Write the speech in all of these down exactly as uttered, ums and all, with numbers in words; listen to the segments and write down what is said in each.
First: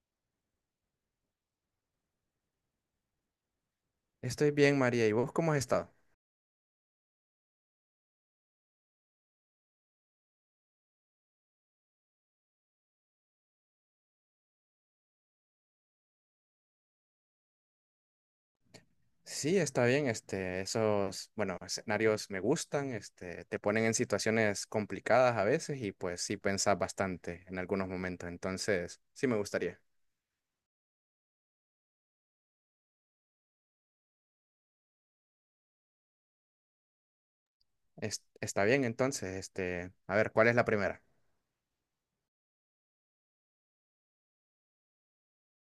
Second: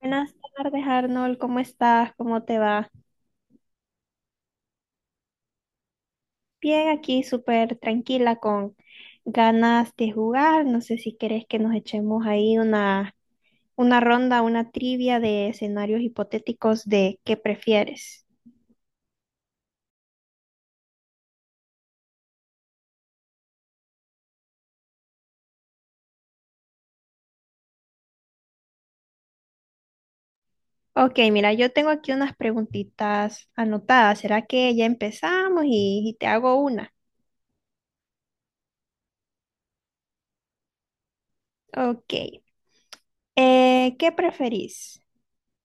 Buenas tardes, Arnold. ¿Cómo estás? ¿Cómo te va? Estoy bien, María. ¿Y vos cómo has estado? Bien, aquí súper tranquila con ganas de jugar. No sé si querés que nos echemos ahí una, una ronda, una trivia de escenarios hipotéticos de qué prefieres. Sí, está bien. Este, esos, bueno, escenarios me gustan. Este, te ponen en situaciones complicadas a veces y pues sí pensás bastante en algunos momentos. Entonces, sí me gustaría. Ok, mira, yo tengo aquí unas preguntitas anotadas. ¿Será que ya empezamos y, y te hago una? Es- está bien, entonces, este, a ver, ¿cuál es la primera? Ok. Eh, ¿qué preferís?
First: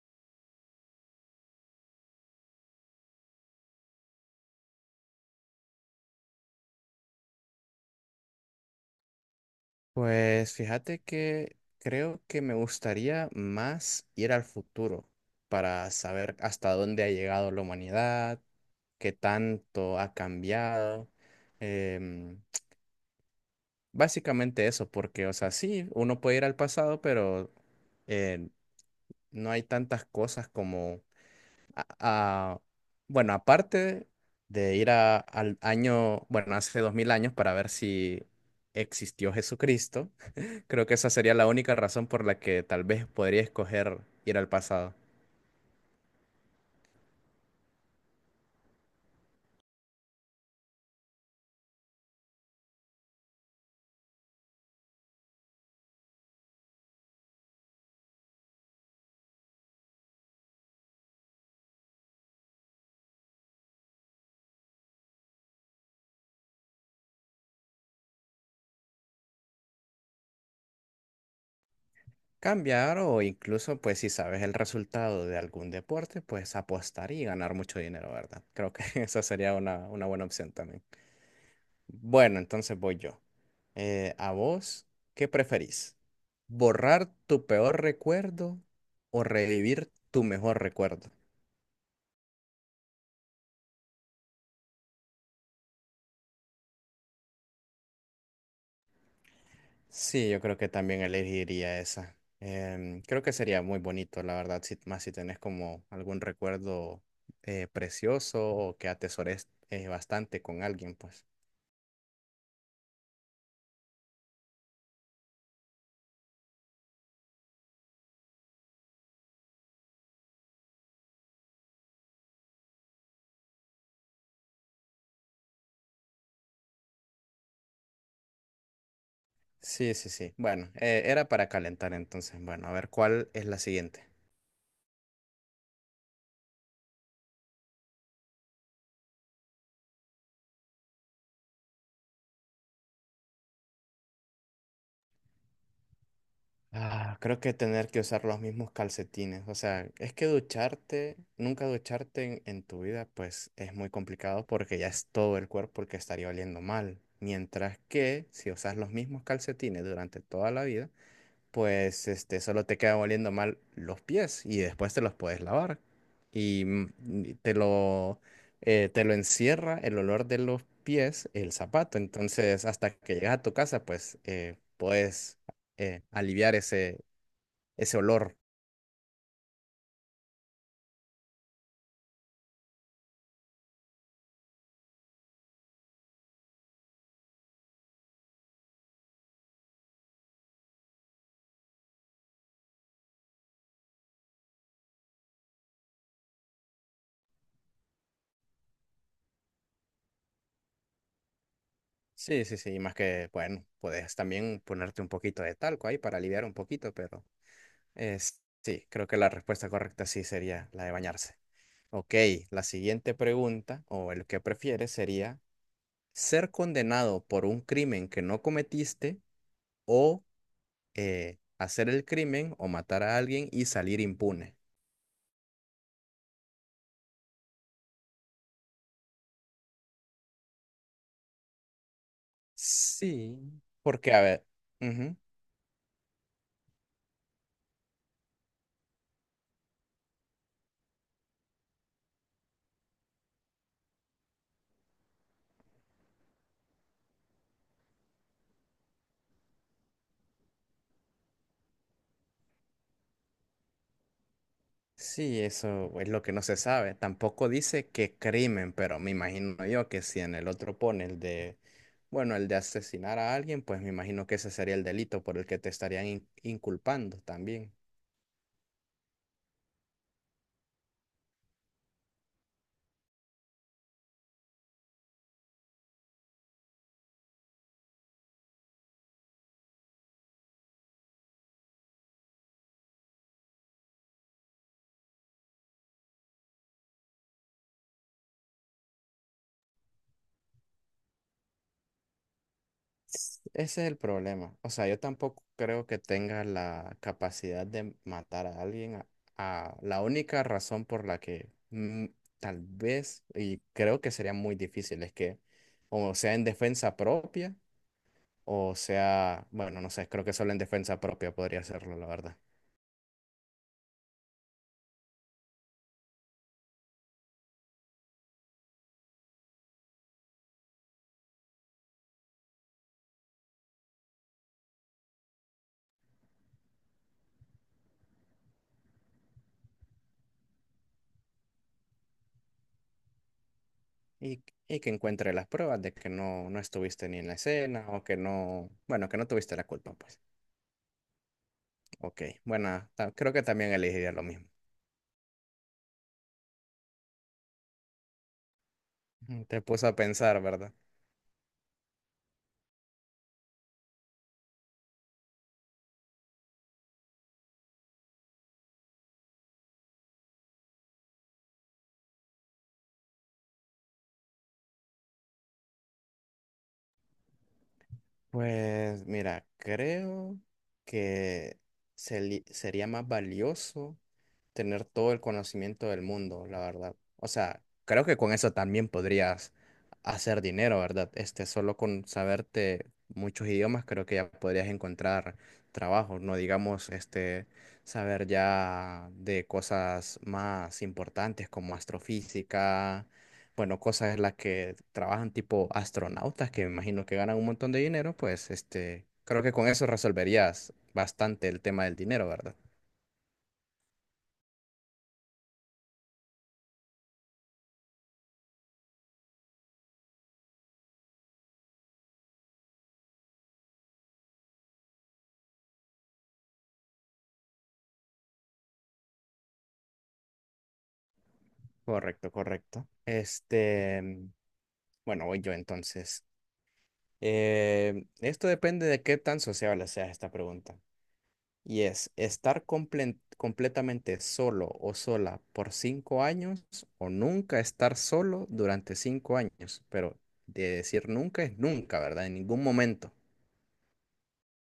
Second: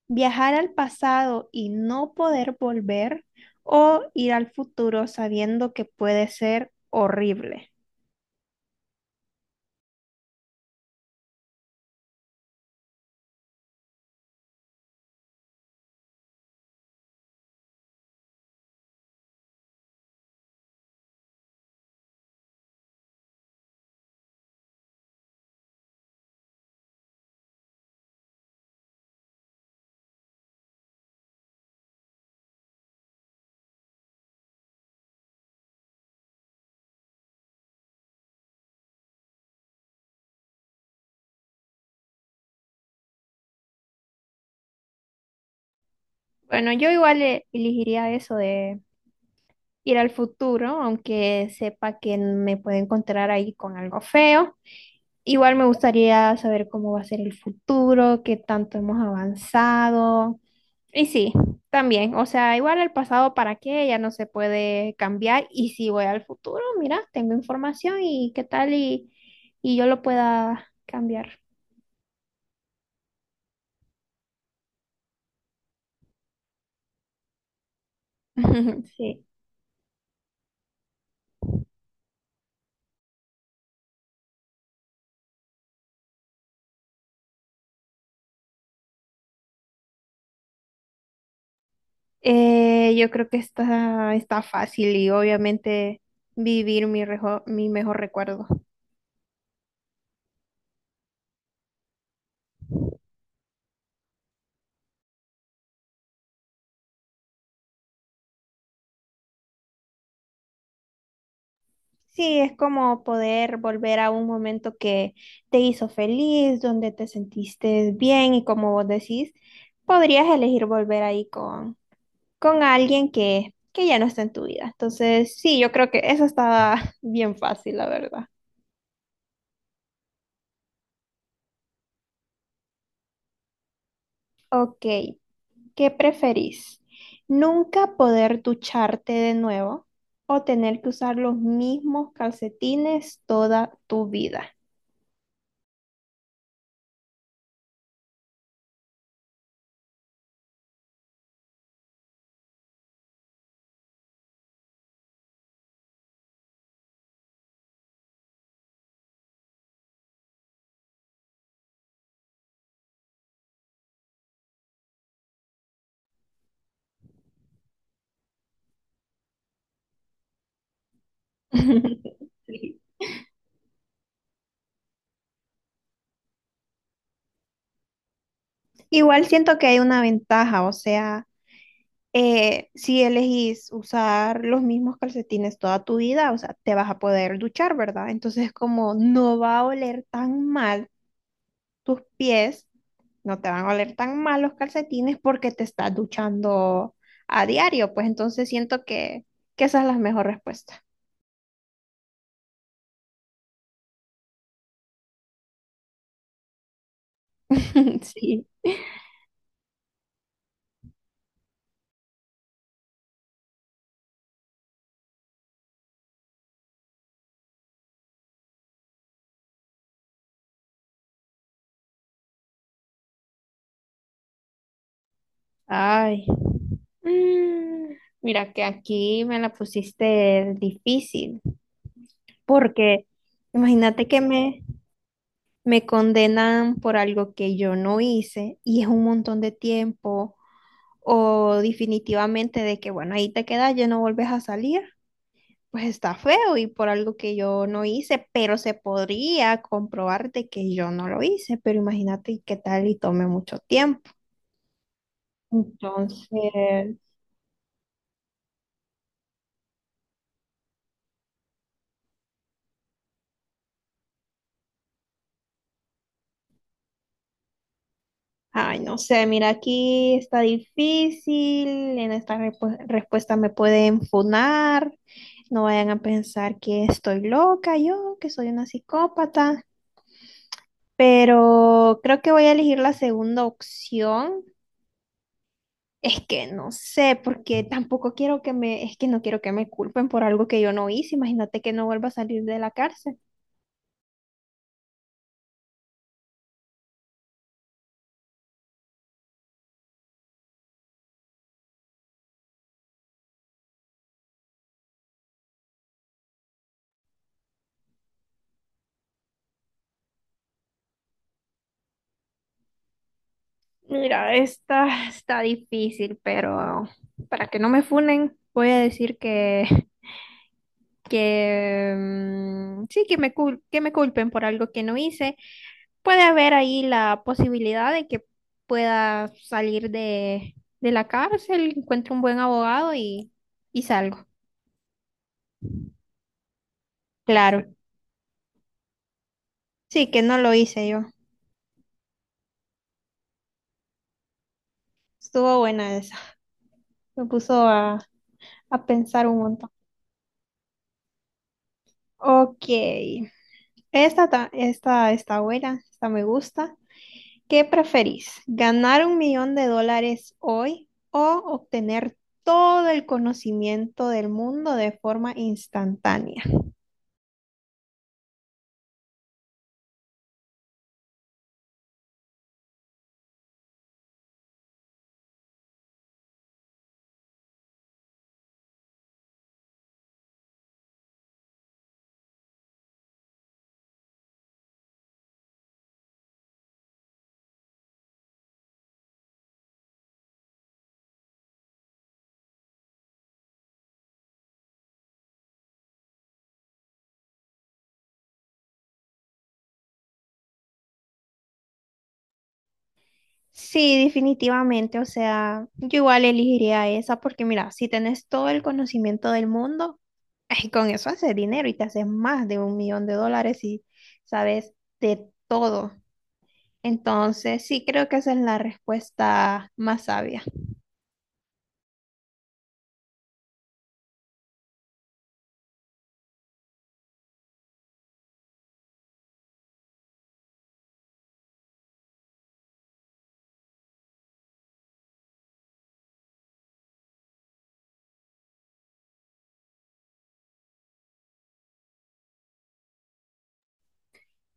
Viajar al pasado y no poder volver o ir al futuro sabiendo que puede ser horrible. Pues fíjate que creo que me gustaría más ir al futuro para saber hasta dónde ha llegado la humanidad, qué tanto ha cambiado. Básicamente eso, porque, o sea, sí, uno puede ir al pasado, pero eh, no hay tantas cosas como, a- a- bueno, aparte de ir a- al año, bueno, hace dos mil años para ver si existió Jesucristo. Creo que esa sería la única razón por la que tal vez podría escoger ir al pasado. Bueno, yo igual eh, elegiría eso de ir al futuro, aunque sepa que me puedo encontrar ahí con algo feo. Igual me gustaría saber cómo va a ser el futuro, qué tanto hemos avanzado, y sí, también, o sea, igual el pasado para qué, ya no se puede cambiar, y si voy al futuro, mira, tengo información y qué tal y, y yo lo pueda cambiar. Cambiar o incluso, pues, si sabes el resultado de algún deporte, pues apostar y ganar mucho dinero, ¿verdad? Creo que esa Sí. sería una, una buena opción también. Bueno, entonces voy yo. Eh, ¿a vos qué preferís? ¿Borrar tu peor recuerdo o revivir tu mejor recuerdo? Eh, yo creo que está, está fácil, y obviamente vivir mi, rejo- mi mejor recuerdo. Sí, yo creo que también elegiría esa. Em, creo que sería muy bonito, la verdad, si- más si tenés como algún recuerdo eh, precioso o que atesores eh, bastante con alguien, pues. Sí, es como poder volver a un momento que te hizo feliz, donde te sentiste bien, y como vos decís, podrías elegir volver ahí con con alguien que, que ya no está en tu vida. Entonces, sí, yo creo que eso está bien fácil, la verdad. Sí, sí, sí. Bueno, eh, era para calentar entonces. Bueno, a ver cuál es la siguiente. Ok, ¿qué preferís? ¿Nunca poder ducharte de nuevo o tener que usar los mismos calcetines toda tu vida? Ah, creo que tener que usar los mismos calcetines. O sea, es que ducharte, nunca ducharte en, en tu vida, pues es muy complicado porque ya es todo el cuerpo el que estaría oliendo mal. Mientras que si usas los mismos calcetines durante toda la vida, pues este, solo te quedan oliendo mal los pies y después te los puedes lavar. Y mm, y te lo, eh, te lo encierra el olor de los pies, el zapato. Entonces, Sí. hasta que llegas a tu casa, pues eh, puedes eh, aliviar ese, ese olor. Igual siento que hay una ventaja, o sea, eh, si elegís usar los mismos calcetines toda tu vida, o sea, te vas a poder duchar, ¿verdad? Entonces, como no va a oler tan mal tus pies, no te van a oler tan mal los calcetines, porque te estás duchando a diario, pues entonces siento que, que esa es la mejor respuesta. Sí, sí, sí, y más que, bueno, puedes también ponerte un poquito de talco ahí para aliviar un poquito, pero eh, Sí. sí, creo que la respuesta correcta sí sería la de bañarse. Ok, la siguiente pregunta, o el que prefieres, sería ser condenado por un crimen que no cometiste o eh, hacer el crimen o matar a alguien y salir impune. Ay. Mm, Mira que aquí me la pusiste difícil, porque Sí, imagínate Porque, que a ver, me, ujú, me condenan por algo que yo no hice, y es un montón de tiempo, o definitivamente de que, bueno, ahí te quedas, ya no vuelves a salir, pues está feo, y por algo que yo no hice, pero se podría comprobar de que yo no lo hice, pero imagínate y qué tal y tome mucho tiempo. sí, eso es lo Entonces, que no se sabe. Tampoco dice qué crimen, pero me imagino yo que si en el otro pone el de, bueno, el de asesinar a alguien, pues me imagino que ese sería el delito por el que te estarían in- inculpando también. ay, no sé, mira, aquí está difícil, en esta repu- respuesta me pueden funar, no vayan a pensar que estoy loca yo, que soy una psicópata, pero creo que voy a elegir la segunda opción. Es que no sé, porque tampoco quiero que me, es que no quiero que me culpen por algo que yo no hice. Imagínate que no vuelva a salir de la cárcel. Ese es el problema. O sea, yo tampoco creo que tenga la capacidad de matar a alguien. A, a- la única razón por la que mm, tal vez, y creo que sería muy difícil, es que, o sea, en defensa propia. O sea, bueno, no sé, creo que solo en defensa propia podría hacerlo, la verdad. Mira, esta está difícil, pero para que no me funen, voy a decir que, que mm, sí, que me, cul- que me culpen por algo que no hice. Puede haber ahí la posibilidad de que pueda salir de, de la cárcel, encuentre un buen abogado, y, y salgo. Y, y que encuentre las pruebas de que no, no estuviste ni en la Claro. escena, o que no, bueno, que no tuviste la culpa, Sí, pues. que no lo hice yo. Ok, bueno, ta- creo que también elegiría lo mismo. Estuvo buena esa. Me puso a, a pensar un Te montón. puso a pensar, ¿verdad? Ok. Esta, ta- esta está buena, esta me gusta. ¿Qué preferís? ¿Ganar un millón de dólares hoy o obtener todo el conocimiento del mundo de forma instantánea? Pues mira, creo que se li- sería más valioso tener todo el conocimiento del mundo, la verdad. O sea, creo que con eso también podrías hacer dinero, ¿verdad? Este, solo con saberte muchos idiomas, creo que ya podrías encontrar trabajo, no digamos, este, saber ya de cosas más importantes como astrofísica, bueno, cosas en las que trabajan tipo astronautas, que me imagino que ganan un montón de dinero, pues, este, creo que con eso resolverías bastante el tema del dinero, ¿verdad? Sí, definitivamente. O sea, yo igual elegiría esa, porque mira, si tenés todo el conocimiento del mundo, ay, con eso haces dinero y te haces más de un millón de dólares y sabes de todo. Entonces, sí, creo que esa es la respuesta más sabia. Correcto, correcto. Este, mm, bueno, voy yo entonces. Eh, esto depende de qué tan sociable sea esta pregunta. Y es, ¿estar comple- completamente solo o sola por cinco años o nunca estar solo durante cinco años? Pero de decir nunca es nunca, ¿verdad? En ningún momento.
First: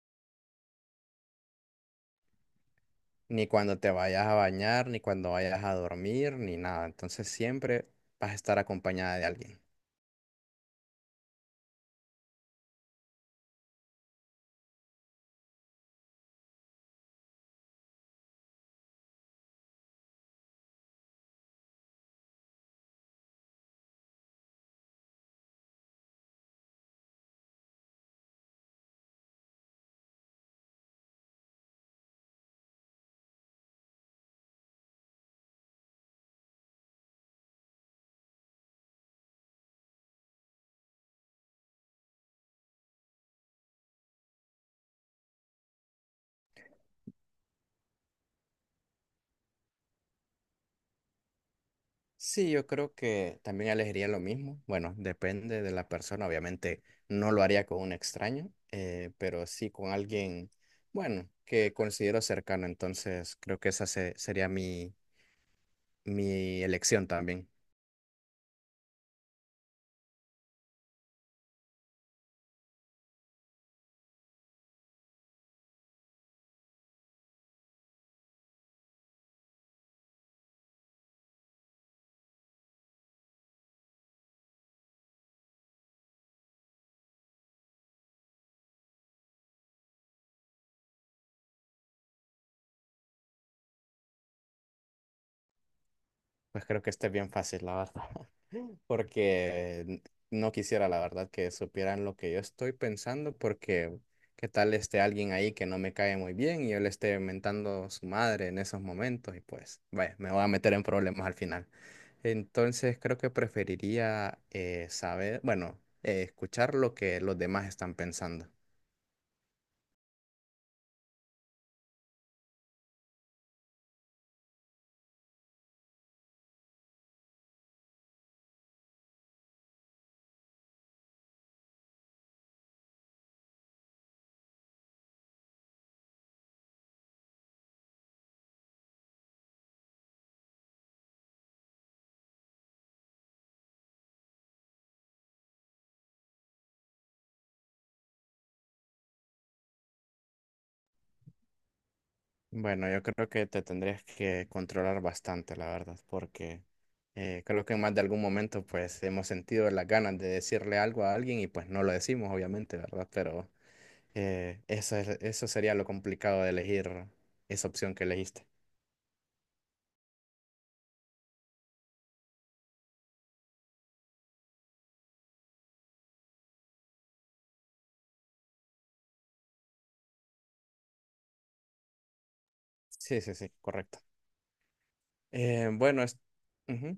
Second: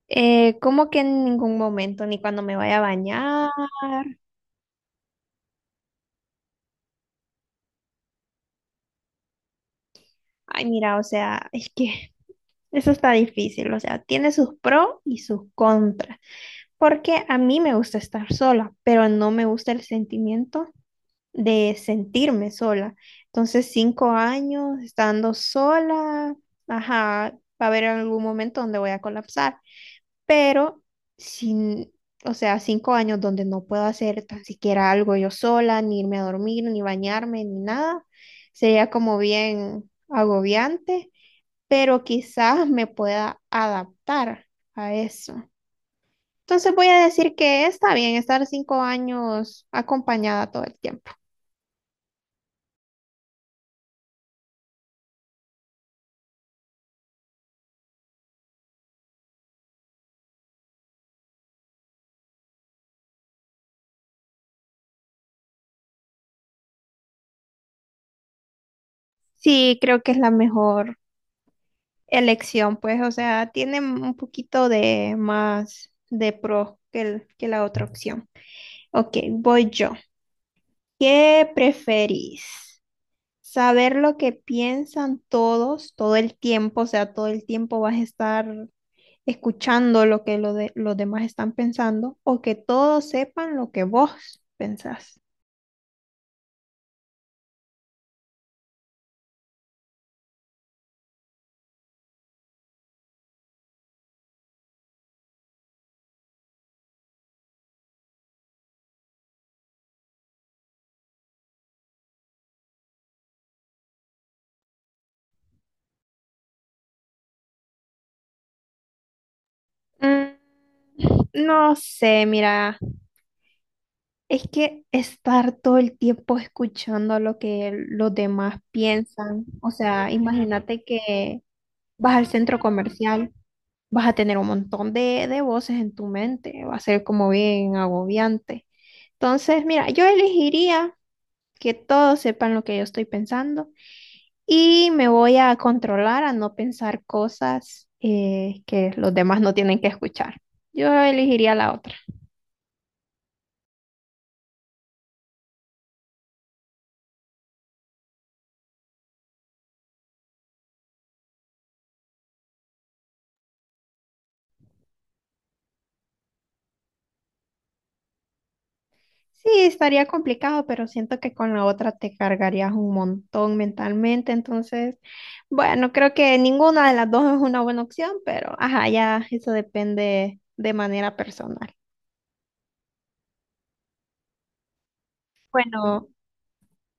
Eh, como que en ningún momento, ni cuando me vaya a Ni bañar. cuando te vayas a bañar, ni cuando vayas a dormir, ni nada. Entonces siempre vas a estar acompañada de alguien. Ay, mira, o sea, es que eso está difícil. O sea, tiene sus pros y sus contras. Porque a mí me gusta estar sola, pero no me gusta el sentimiento de sentirme sola. Entonces, cinco años estando sola, ajá, va a haber algún momento donde voy a colapsar, pero sin, o sea, cinco años donde no puedo hacer tan siquiera algo yo sola, ni irme a dormir, ni bañarme, ni nada, sería como bien agobiante, pero quizás me pueda adaptar a eso. Entonces, voy a decir que está bien estar cinco años acompañada todo el tiempo. Sí, yo creo que también elegiría lo mismo. Bueno, depende de la persona. Obviamente no lo haría con un extraño, eh, pero sí con alguien, bueno, que considero cercano. Entonces creo que esa se- sería mi, mi elección también. Sí, creo que es la mejor elección, pues, o sea, tiene un poquito de más de pro que, el- que la otra opción. Ok, voy yo. ¿Qué preferís? ¿Saber lo que piensan todos todo el tiempo? O sea, todo el tiempo vas a estar escuchando lo que lo de- los demás están pensando, o que todos sepan lo que vos pensás. Pues creo que este es bien fácil, la verdad. Porque no quisiera, la verdad, que supieran lo que yo estoy pensando, porque qué tal esté alguien ahí que no me cae muy bien y yo le esté mentando su madre en esos momentos y pues, vaya, me voy a meter en problemas al final. Entonces creo que preferiría eh, saber, bueno, eh, escuchar lo que los demás están pensando. Mm, No sé, mira, es que estar todo el tiempo escuchando lo que los demás piensan, o sea, imagínate que vas al centro comercial, vas a tener un montón de, de voces en tu mente, va a ser como bien agobiante. Entonces, mira, yo elegiría que todos sepan lo que yo estoy pensando, y me voy a controlar a no pensar cosas eh, que los demás no tienen que escuchar. Yo elegiría la otra. Bueno, yo creo que te tendrías que controlar bastante, la verdad, porque eh, creo que en más de algún momento pues hemos sentido las ganas de decirle algo a alguien y pues no lo decimos, obviamente, ¿verdad? Pero eh, eso es- eso sería lo complicado de elegir esa opción que elegiste. Sí, estaría complicado, pero siento que con la otra te cargarías un montón mentalmente. Entonces, bueno, creo que ninguna de las dos es una buena opción, pero ajá, ya eso depende de manera personal. Sí, sí, sí, correcto. Eh, bueno, Bueno, es- ujú,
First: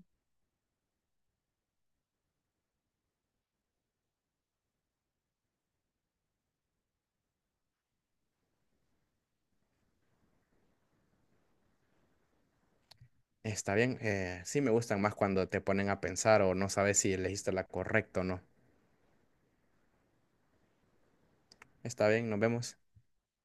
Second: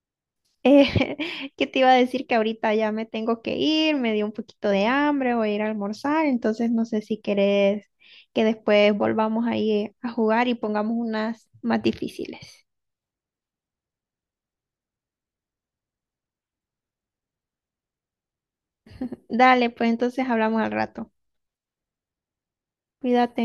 eh, ¿qué te iba a decir? Que ahorita ya me tengo que ir, me dio un poquito de hambre, voy a ir a almorzar, entonces no sé si querés que después volvamos ahí a jugar y pongamos unas más difíciles. está bien. eh, sí me gustan más cuando te ponen a pensar o no sabes si elegiste la correcta o no. Dale, pues entonces hablamos al rato. Está bien, nos vemos. Cuídate.